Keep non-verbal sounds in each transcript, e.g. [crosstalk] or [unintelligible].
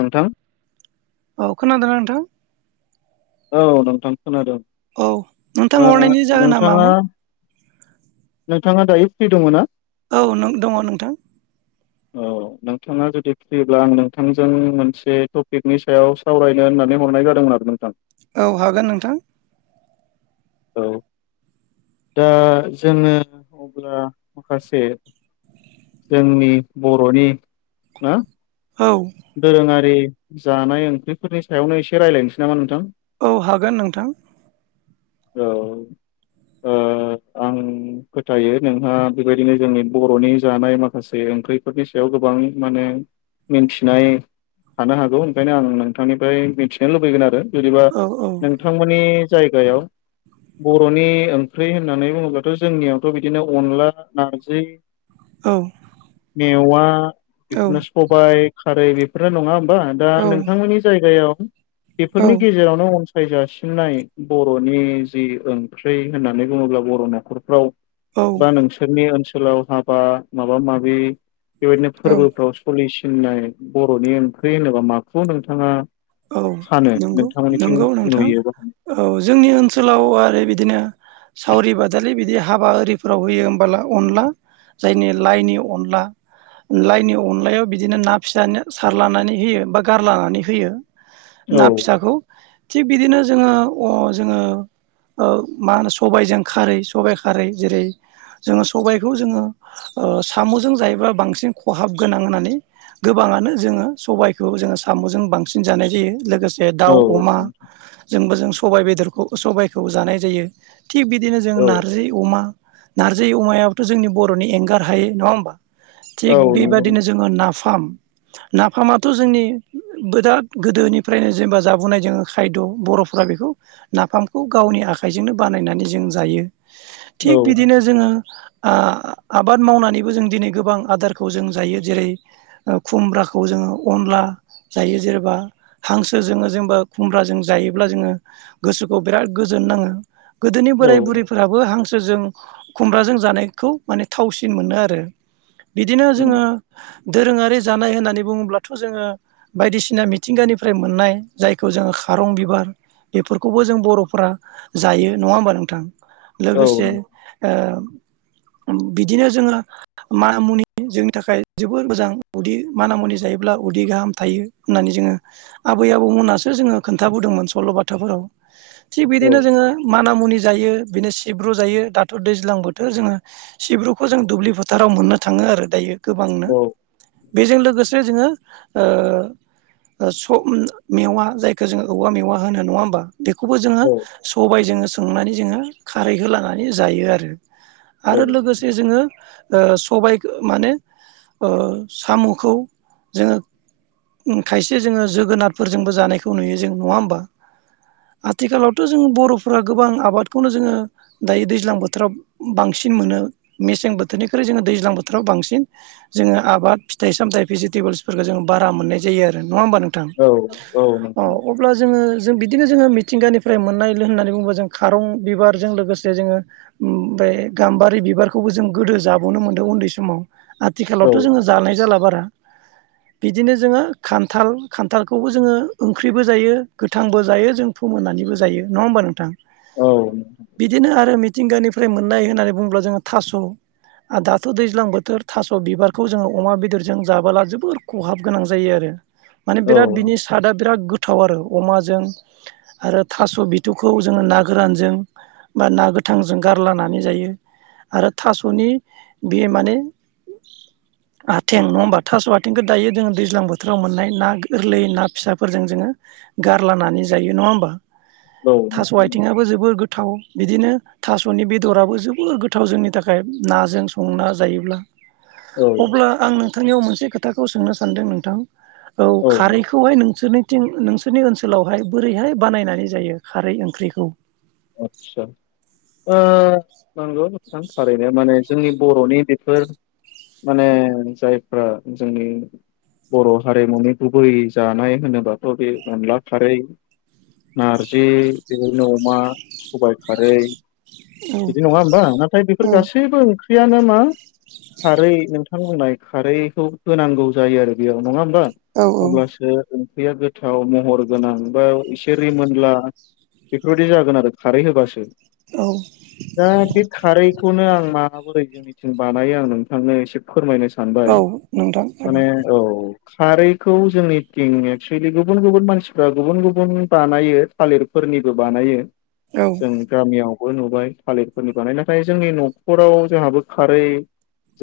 नोंथां औ खोनादोंना नोंथां? औ नोंथां खोनादों औ नोंथां ओ हरनायनि जाहोना नोंथाङा मामोन नोंथाङा दायो फ्रि दङ ना? औ नों दङ नोंथां। औ नोंथाङा जुदि फ्रिब्ला आं नोंथांजों मोनसे टपिकनि सायाव सावरायनो नानै हरनाय जादोंमोन आरो नोंथां औ हागोन नोंथां औ। दा जोङो अब्ला माखासे जोंनि बर'नि ना औ दोरोङारि जानाय ओंख्रिफोरनि सायावनो एसे रायज्लायनोसै नामा नोंथां? औ हागोन नोंथां औ ओ आं फोथायो नोंहा बेबायदिनो जोंनि बर'नि जानाय माखासे ओंख्रिफोरनि सायाव गोबां माने मिनथिनाय थानो हागौ ओंखायनो आं नोंथांनिफ्राय मिनथिनो लुबैगोन आरो जुदिबा औ औ नोंथांमोननि जायगायाव बर'नि ओंख्रि होननानै बुङोब्लाथ' जोंनियावथ' बिदिनो अनला नारजि औ मेवा औ बेफोरनो सबाय खारै बेफोरनो नङा होम बा? दा नोंथांमोननि जायगायाव औ बेफोरनि गेजेरावनो फायजासिननाय बर'नि जि ओंख्रि होननानै बुङोब्ला बर' न'खरफ्राव बा नोंसोरनि ओनसोलाव हाबा माबा माबि बेबायदिनो औ फोरबोफ्राव सोलिसिननाय बर'नि ओंख्रि होनोबा माखौ नोंथाङा औ सानो नंगौ नोंथांमोननिथिं नंगौ नोंथां नुयो बाहाय औ जोंनि ओनसोलाव आरो बिदिनो सावरि बादालि बिदि हाबा आरिफोराव होयो होमबला अनला जायनि लाइनि अनला लाइनि अनलायाव बिदिनो ना फि सारलनानै होयो बा गारलानानै होयो। औ ना फिसाखौ थिग बिदिनो जोङो अ जोङो मा होनो सबायाइजों खारै सबायाइ खारै जेरै जोङो सबायखौ जोङो साम'जों जायोबा बांसिन खहाब गोनां होननानै गोबाङानो जोङो सबायखौ जोङो साम'जों बांसिन जानाय जायो लोगोसे औ दाउ अमा जोंबो जों सबायाइ बेदरखौ सबायाइखौ जानाय जायो थिग बिदिनो जों औ नार्जि अमा नारजि अमायाबथ' जोंनि बर'नि एंगार हायो नङा होमबा थिग औ नंगौ बेबायदिनो नोंथां। जोङो ना फाम नाफामाथ' जोंनि बेराद गोदोनिफ्रायनो जेनेबा जाबोनाय जोङो खायद' बर'फ्रा बेखौ नाफामखौ गावनि आखाइजोंनो बा नायनानै जों जायो। थिग औ बिदिनो जोङो आ आबाद मावनानैबो जों दिनै गोबां आदारखौ जों जायो जेरै खुमब्राखौ जोङो अनला जायो जेनेबा हांसोजों जेनेबा खुमब्राजों जायोब्ला जोङो गोसोखौ बिराद गोजोन नाङो गोदोनि औ बोराय बुरैफोराबो हांसो जों खुमब्राजों जानायखौ माने थावसिन मोनो आरो। बिदिनो उम जोङो दोरोङारि जानाय होननानै बुङोब्लाथ' जोङो बायदिसिना मिथिंगानिफ्राय मोननाय जायखौ जोङो खारं बिबार। बेफोरखौबो जों बर'फोरा जायो नङा होमबा नोंथां औ लोगोसे ओ। [inaudible] बिदिनो जोङो मानामुनि जोंनि थाखाय जोबोर मोजां उदि माना मुनि जायोब्ला। उदै गाहाम थायो होननानै जोङो। आबै आबौमोनासो जोङो खोन्थाबोदोंमोन सल' बाथाफोराव। थिग औ बिदिनो जोङो माना मुनि। जायो बिनो सिब्रु जायो दाथ' दैज्लां बोथोर जोङो सिब्रुखौ जों दुब्लि फोथाराव मोननो थाङो आरो दायो गोबांनो बेजों लोगोसे जोङो ओ ओ सब मेवा जायखौ जोङो औवा होनो नङा होम्बा बेखौबो‌ जोङो औ सबायजों सोंनानै जोङो खारैखौ लानानै जायो आरो आरो औ लोगोसे जोङो ओ सबायखो माने ओ साम'खौ जोङो खायसे जोङो जोगोनारफोरजोंबो जानायखौ नुयो जों नङा होमबा। आथिखालावथ' जों बर'फोरा गोबां आबादखौनो जोङो दायो दैज्लां बोथोराव बांसिन बांसिन मोनो मेसें बोथोरनिख्रोय जोंङो दैजां बोथोराव बांसिन जोङो आबाद फिथाइ सामथाइ बेजेत तेबोल्सफोरखो जोङो बारा मोननाय जायो आरो नङा होम्बा नोंथां औ औ नोंथां अ' अब्ला जोङो जों बिदिनो जोङो मिथिंगानिफ्राय मोननायलो होननानै बुङोबा जों खारं बिबारजों लोगोसे जोङो उम ओफाय गाम्बारि बिबारखौबो जों गोदो जाबोननो मोन्दों उन्दै समाव औ आथिखालावथ' जोङो जानाय जाला बारा बिदिनो जोङो खान्थाल खान्थालखौबो जोङो ओंख्रिबो जायो गोथांबो जायो जों फोमोननानैबो जायो नङा होमबा नोंथां? बिदिनो आरो मिथिंगानिफ्राय मोननाय होननानै बुङोब्ला जोङो थास' आ दाथ' दैज्लां बोथोर थास' बिबारखौ जोङो अमा बेदरजों जाबोला जोबोर खहाब गोनां जायो आरो माने बिराद बिनि सारादा बिराद गोथ थाव आरो अमाजों आरो थास' बिथ'खौ जों नागोरजों बा ना गोथ थांजों गारलानानै जायो आरो थास'नि बे माने [inaudible] आथें नङा होमबा थास' आथेंखौ दायो जोङो दैज्लां बोथ बोथोराव मोननाय ना गोरलै ना फिसाफोरजों जोङो गारलानानै जायो नङा होम्बा। औ थास' आथिंबो जोबोद गो थाव बिदिनो थास'नि बेदराबो जोबोद गोथाव जोंनि थाखाय नाजों संना जायोब्ला। औ अब्ला आं नोंथांनियाव मोनसे खोथाखौ सोंनो सानदों नोंथां। औ खारैखौहाय नोंसोरनि थिं नोंसोरनि ओनसोलावहाय बोरैहाय बानायनानै जायो खारै ओंख्रिखौ? आटस्सा। ओ नोंगौ नोंथां थारैनो माने जोंनि बर'नि बेफोर माने जायफ्रा जोंनि बर' हारिमुनि गुबै जानाय होनोबाथ' बे अन्ला खारै नार्जि [inaudible] बिदिनो अमा सबाइ खारै औ बिदि नङा होम्बा नाथाय बेफोर औ गासैबो ओं ख्रियानो मा खारै नोंथां बुंनाय खारैखौ होनांगौ जायो आरो बेयाव नङा [inaudible] बा औ अब्लासो [inaudible] ख्रैया गोथाव महर गोनां बा एसे रिमोनला बेफोरबायदि जागोन आरो। खारै होबासो औ दा बे खारैखौनो आं मा माबोरै जोंनिथिं बानायो आं नोंथांनो एसे फोरमायनो सानबाय औ नोंथां माने हागोन औ खारैखौ जोंनिथिं एक्सुेलि गुबुन गुबुन मानसिफ्रा गुबुन गुबुन बानायो थालिरफोर फोरनिबो बानायो औ जों गामियाव। बो नुबाय थालिरफोरनि बानाय नाथाय जोंनि न'खराव जोंहाबो खारै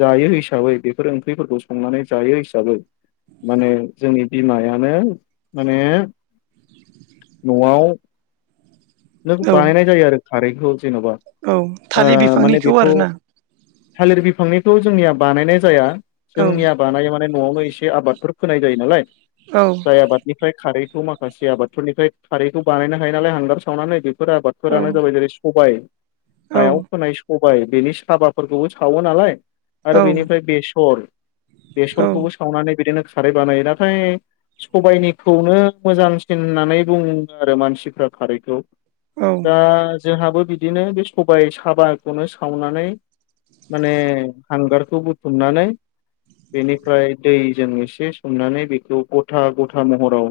जायो हिसाबै बेफोर ओंख्रिफोरखौ संनानै जायो हिसाबै माने जोंनि बिमायानो माने न'आव नों औ बानायनाय जायो आरो खारैखौ जेन'बा औ थालिर ओ माने बिफांनिखौ बेखौ आरोना थालिर बिफांनिखौ जोंनिया बानायनाय जाया औ जोंनिया बानायो माने न'आवनो एसे आबादफोर फोनाय जायो नालाय औ जाय आबादनिफ्राय खारै खौ माखासे आबादफोरनिफ्राय खारैखौ बानायनो हायो नालाय हांगार सावनानै बेफोर औ आबादफोरानो जाबाय जेरै सबाय औ हायाव फोनाय सबाय बेनि साबाफोरखौबो सावो नालाय आरो औ बेनिफ्राय बेसर औ बेसरखौबो सावनानै बिदिनो खारै बानायो नाथाय सबायाइनिखौनो मोजांसिन होननानै बुङो आरो मानसिफ्रा खारैखौ। औ दा जोंहाबो बिदिनो बे सबायाइ साबाखौनो सावनानै माने हांगारखौ बुथुमनानै बेनिफ्राय दैजों एसे सोमनानै बेखौ गथा गथा महराव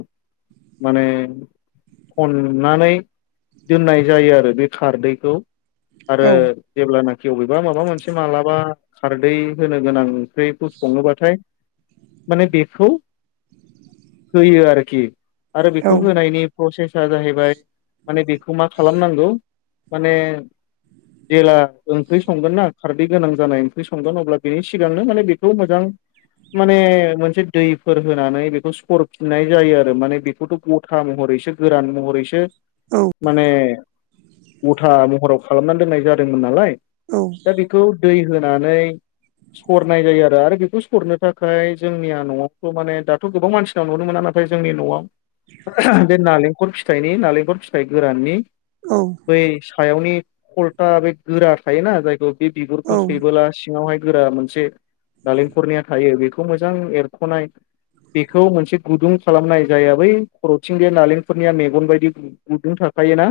माने खननानै दोननाय जायो आरो बे खारदैखौ आरो जेब्लानाखि खे अबेबा माबा मोनसे मालाबा खारदै होनो गोनां ओंख्रिबो सङोबाथाय माने बेखौ होयो आरोखि आरो बेखौ होनायनि प्रसेस जाहैबाय माने बेखौ मा खालामनांगौ। माने जेला ओंख्रि संगोन ना खारदै गोनां जानाय ओंख्रि संगोन अब्ला बेनि सिगांनो माने बेखौ मोजां माने मोनसे दैफोर होनानै बेखौ सरफिननाय जायो आरो माने बेखौथ' गथा महर। एसे गोरान महरैसो। माने उथा महराव खालामना दोननाय जादोंमोन नालाय। दा बेखौ दै होनानै। सरनाय जायो आरो बेखौ सरनो थाखाय जोंनिया न'आवथ' माने दाथ' गोबां मानसिनाव नुनो मोना नाथाय जोंनि न'आव बे नालेंखल फिथाइनि नालेंखर फिथाइ गोराननि औ बै सायावनि फलथा बे गोरा थायोना जायखौ बे बिगुरखौ सैबोला सिङावहाय गोरा मोनसे नालेंखरनिया थायो बेखौ मोजां एरख'नाय बेखौ मोनसे गुदुं खालामनाय जाया बै खर'थिंगाया नालेंफोरनिया मेगन बायदि। गुदुं थाखायोना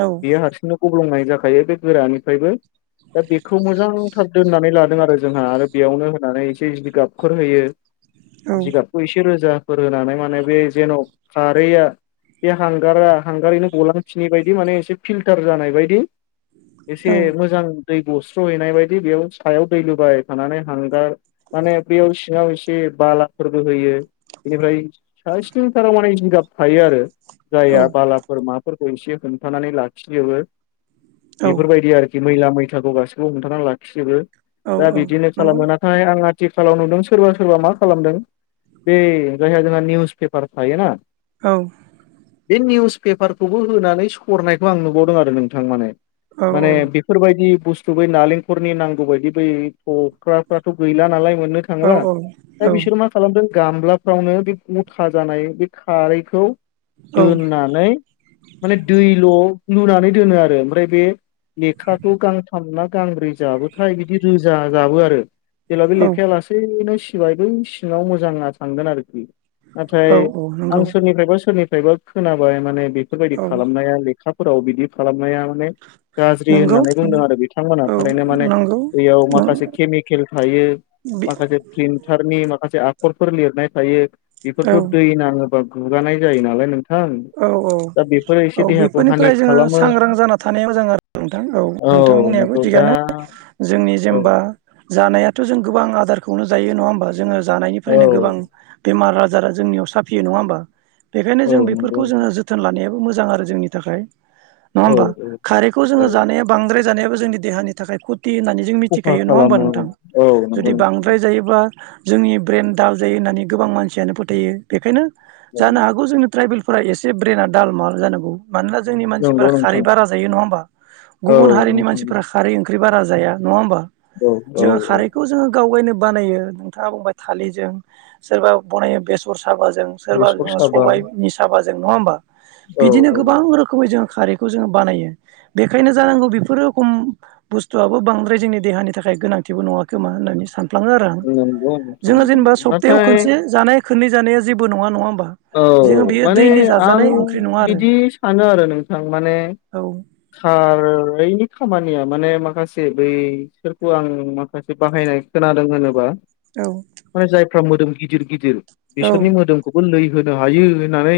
औ बेयो हारसिंनो गब्लंनाय जाखायो बे गोरानिफ्रायबो दा बेखौ मोजांथार दोननानै लादों आरो। जोंहा आरो बेयावनो होनानै एसे जिगाबफोर होयो औ जिगाबखौ एसे रोजा। फोर होनानै माने बे जेन' खारैआ बे हांगारा हांगारैनो गलांफिनि बायदि माने एसे फिल्टार जानाय बायदि औ एसे मोजां दै गस्र' हैनाय बायदि बेयाव सायाव दै लुबाय थानानै हांगार माने बेयाव सिङाव एसे बाला फोरबो होयो बेनिफ्राय सा सिनथाराव माने जिगाब थायो आरो। औ जाया बाला फोरखौ एसे हमथानानै लाखिजोबो औ बेफोरबायदि आरोखि। मैला मैथाखौ गासैखौबो हमथानानै लाखिजोबो औ दा औ बिदिनो नंगौ खालामो नाथाय आंहा थिखालाव नुदों सोरबा सोरबा मा खालामदों बे जायहा जोंहा निउस पेपार थायोना औ। बे निउस पेपारखौबो होनानै सरनायखौ आं नुबावदों आरो नोंथां माने औ माने बेफोरबायदि बुस्थु बै नालेंखलनि नांगौ बायदि बै थख्राफ्राथ' गैला नालाय मोननो औ थांला दा बिसोर मा खालामदों गामलाफ्रावनो बे मथा जानाय बे खारैखौ दोननानै माने दैल' लुनानै दोनो आरो ओमफ्राय बे लेखाखौ गांथाम ना गांब्रै जाबोथाय बिदि रोजा जाबो आरो। जेब्ला बे औ लेखाया लासैनो सिबाय बै सिङाव मोजाङा थांगोन आरोखि। नाथाय औ आं नंगौ सोरनिफ्रायबा सोरनिफ्रायबा खोनाबाय माने बेफोरबायदि औ खालामनाया लेखा फोराव बिदि खालामनाया माने गाज्रि नंगौ होननानै बुंदों औ आरो बिथांमोना थारैनो माने नंगौ बैयाव माखासे केमिकेल थायो। माखासे फ्रिनथारनि माखासे खरफोर लिरनाय थायो औ बेफोरथ' दै नाङोबा गुगानाय जायो नालाय नों औ औ। औ हानि बेफोरनिफ्राय जोङो खालामो सांग्रां जाना थानाया मोजां आरो नोंथां औ नोंथां बुंनायाबो नंगौ दा थिगानो। जोंनि औ जेनेबा जानायाथ' जों गोबां आदारखौनो जायो नङा होमबा जोङो औ जानायनिफ्रायनो गोबां बेमार आजार [unintelligible] जोंनियाव साफियो नङा होमबा बेखायनो औ जों नंगौ बेफोरखौ जोङो नोंथां जोथोन लानायाबो मोजां आरो जोंनि थाखाय। नङा औ होमबा औ खारैखौ औ जोङो जानाया बांद्राय जानायाबो जोंनि देहानि थाखाय खुद फथि होननानै जों खहा मिथिखायो नङा होमबा खालामो नोंथां औ नंगौ जुदि नोंथां बांद्राय जायोब्ला जोंनि ब्रेन दाल जायो होननानै गोबां मानसियानो फोथायो बेखायनो औ जानो हागौ जोंनि ट्राइबेल फा एसे ब्रेना दालमाल जानांगौ मानोना जोंनि मानसिफोरा नंगौ खारै नोंथां बारा जायो नङा होमबा औ गुबुन हारिनि नोंथां मानसिफोरा खारै ओं ओंख्रि बारा जाया नङा होमबा औ औ जोङो औ खारैखौ जोङो गावगायनो बानायो नोंथाङा बुंबाय थालिरजों सोरबा बनायो बेसर साबाजों सोरबा बेसर साबा सबायनि साबाजों नङा हबा औ बिदिनो औ गोबां रोखै जों खारैखौ जोङो बानायो बेखायनो जानांगौ बेफोरो खम बुस्थुआबो बांद्राय जोंनि देहानि थाखाय गोनांथिबो नङााखोमा होननानै सान फ्लाङो आरो आं नंगौ नोंथां जोङो जेनेबा नंगौ सप्तायाव नाथाय खनसे जानाय खननै जानाया जेबो नङा नङा औ जोङो बेयो माने दैलि आं जाजानाय ओंख्रि नङा आरो बिदि सानो आरो नोंथां माने औ खारै खामानिया माने माखासे बैसोरखौ आं माखासे बाहायनाय खोनादों होनोबा औ फोरा मोदोम गिदिर गिदिर औ बिसोरनि मोदोमखौबो लै होनो हायो होननानै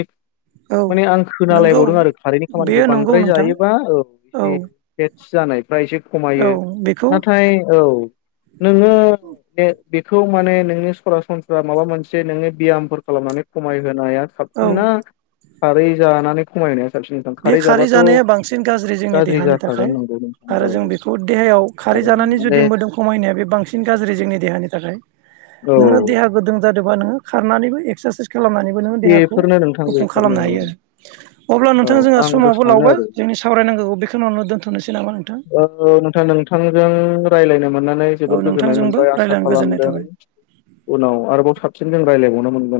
औ माने आं नंगौ खोनालायबावदों आरो खारैनि खामानिखौ बेयो नंगौ बांद्राय नोंथां जायोबा औ एसे सि जानायफ्रा एसे औ खमायो बेखौ नाथाय औ नोङो बेखौ माने नोंनि सरासनस्रा माबा मोनसे नोङो बियामफोर खालामनानै खमाय होनाया औ साबसिन ना खारै जानानै खमायनाय बे खारै जानाया बांसिन गाज्रि जोंनि देहानि जाखागोन थाखाय नंगौ नोंथां आरो औ जों बेखौ देहायाव खारै खारै थारैनो जानानै माने जुदि मोदोम खमायनाया बे बांसिन गाज्रि जोंनि देहानि थाखाय औ नोङो देहा गदुं जादोंबा नोङो खारनानैबो एक्सारसाइस खालामनानैबो नोङो देहाखौ बेफोरनो नोंथां गुफुं बेफोरनो खालामनो औ हायो आरो अब्ला नों औ जोंना आंबो समाबो सानो लावबाय आरो जोंनि सावरायनांगौ बेखिनोयावनो दोनथ'नोसै नामा नोंथां औ नानै औ जोबोर गोजोन्नाय नोंथांजोंबो मोनबाय आसा रायज्लायनो गोजोननाय खालामदों थाबाय उनाव आरोबाव साबसिन जों रायलायबावनो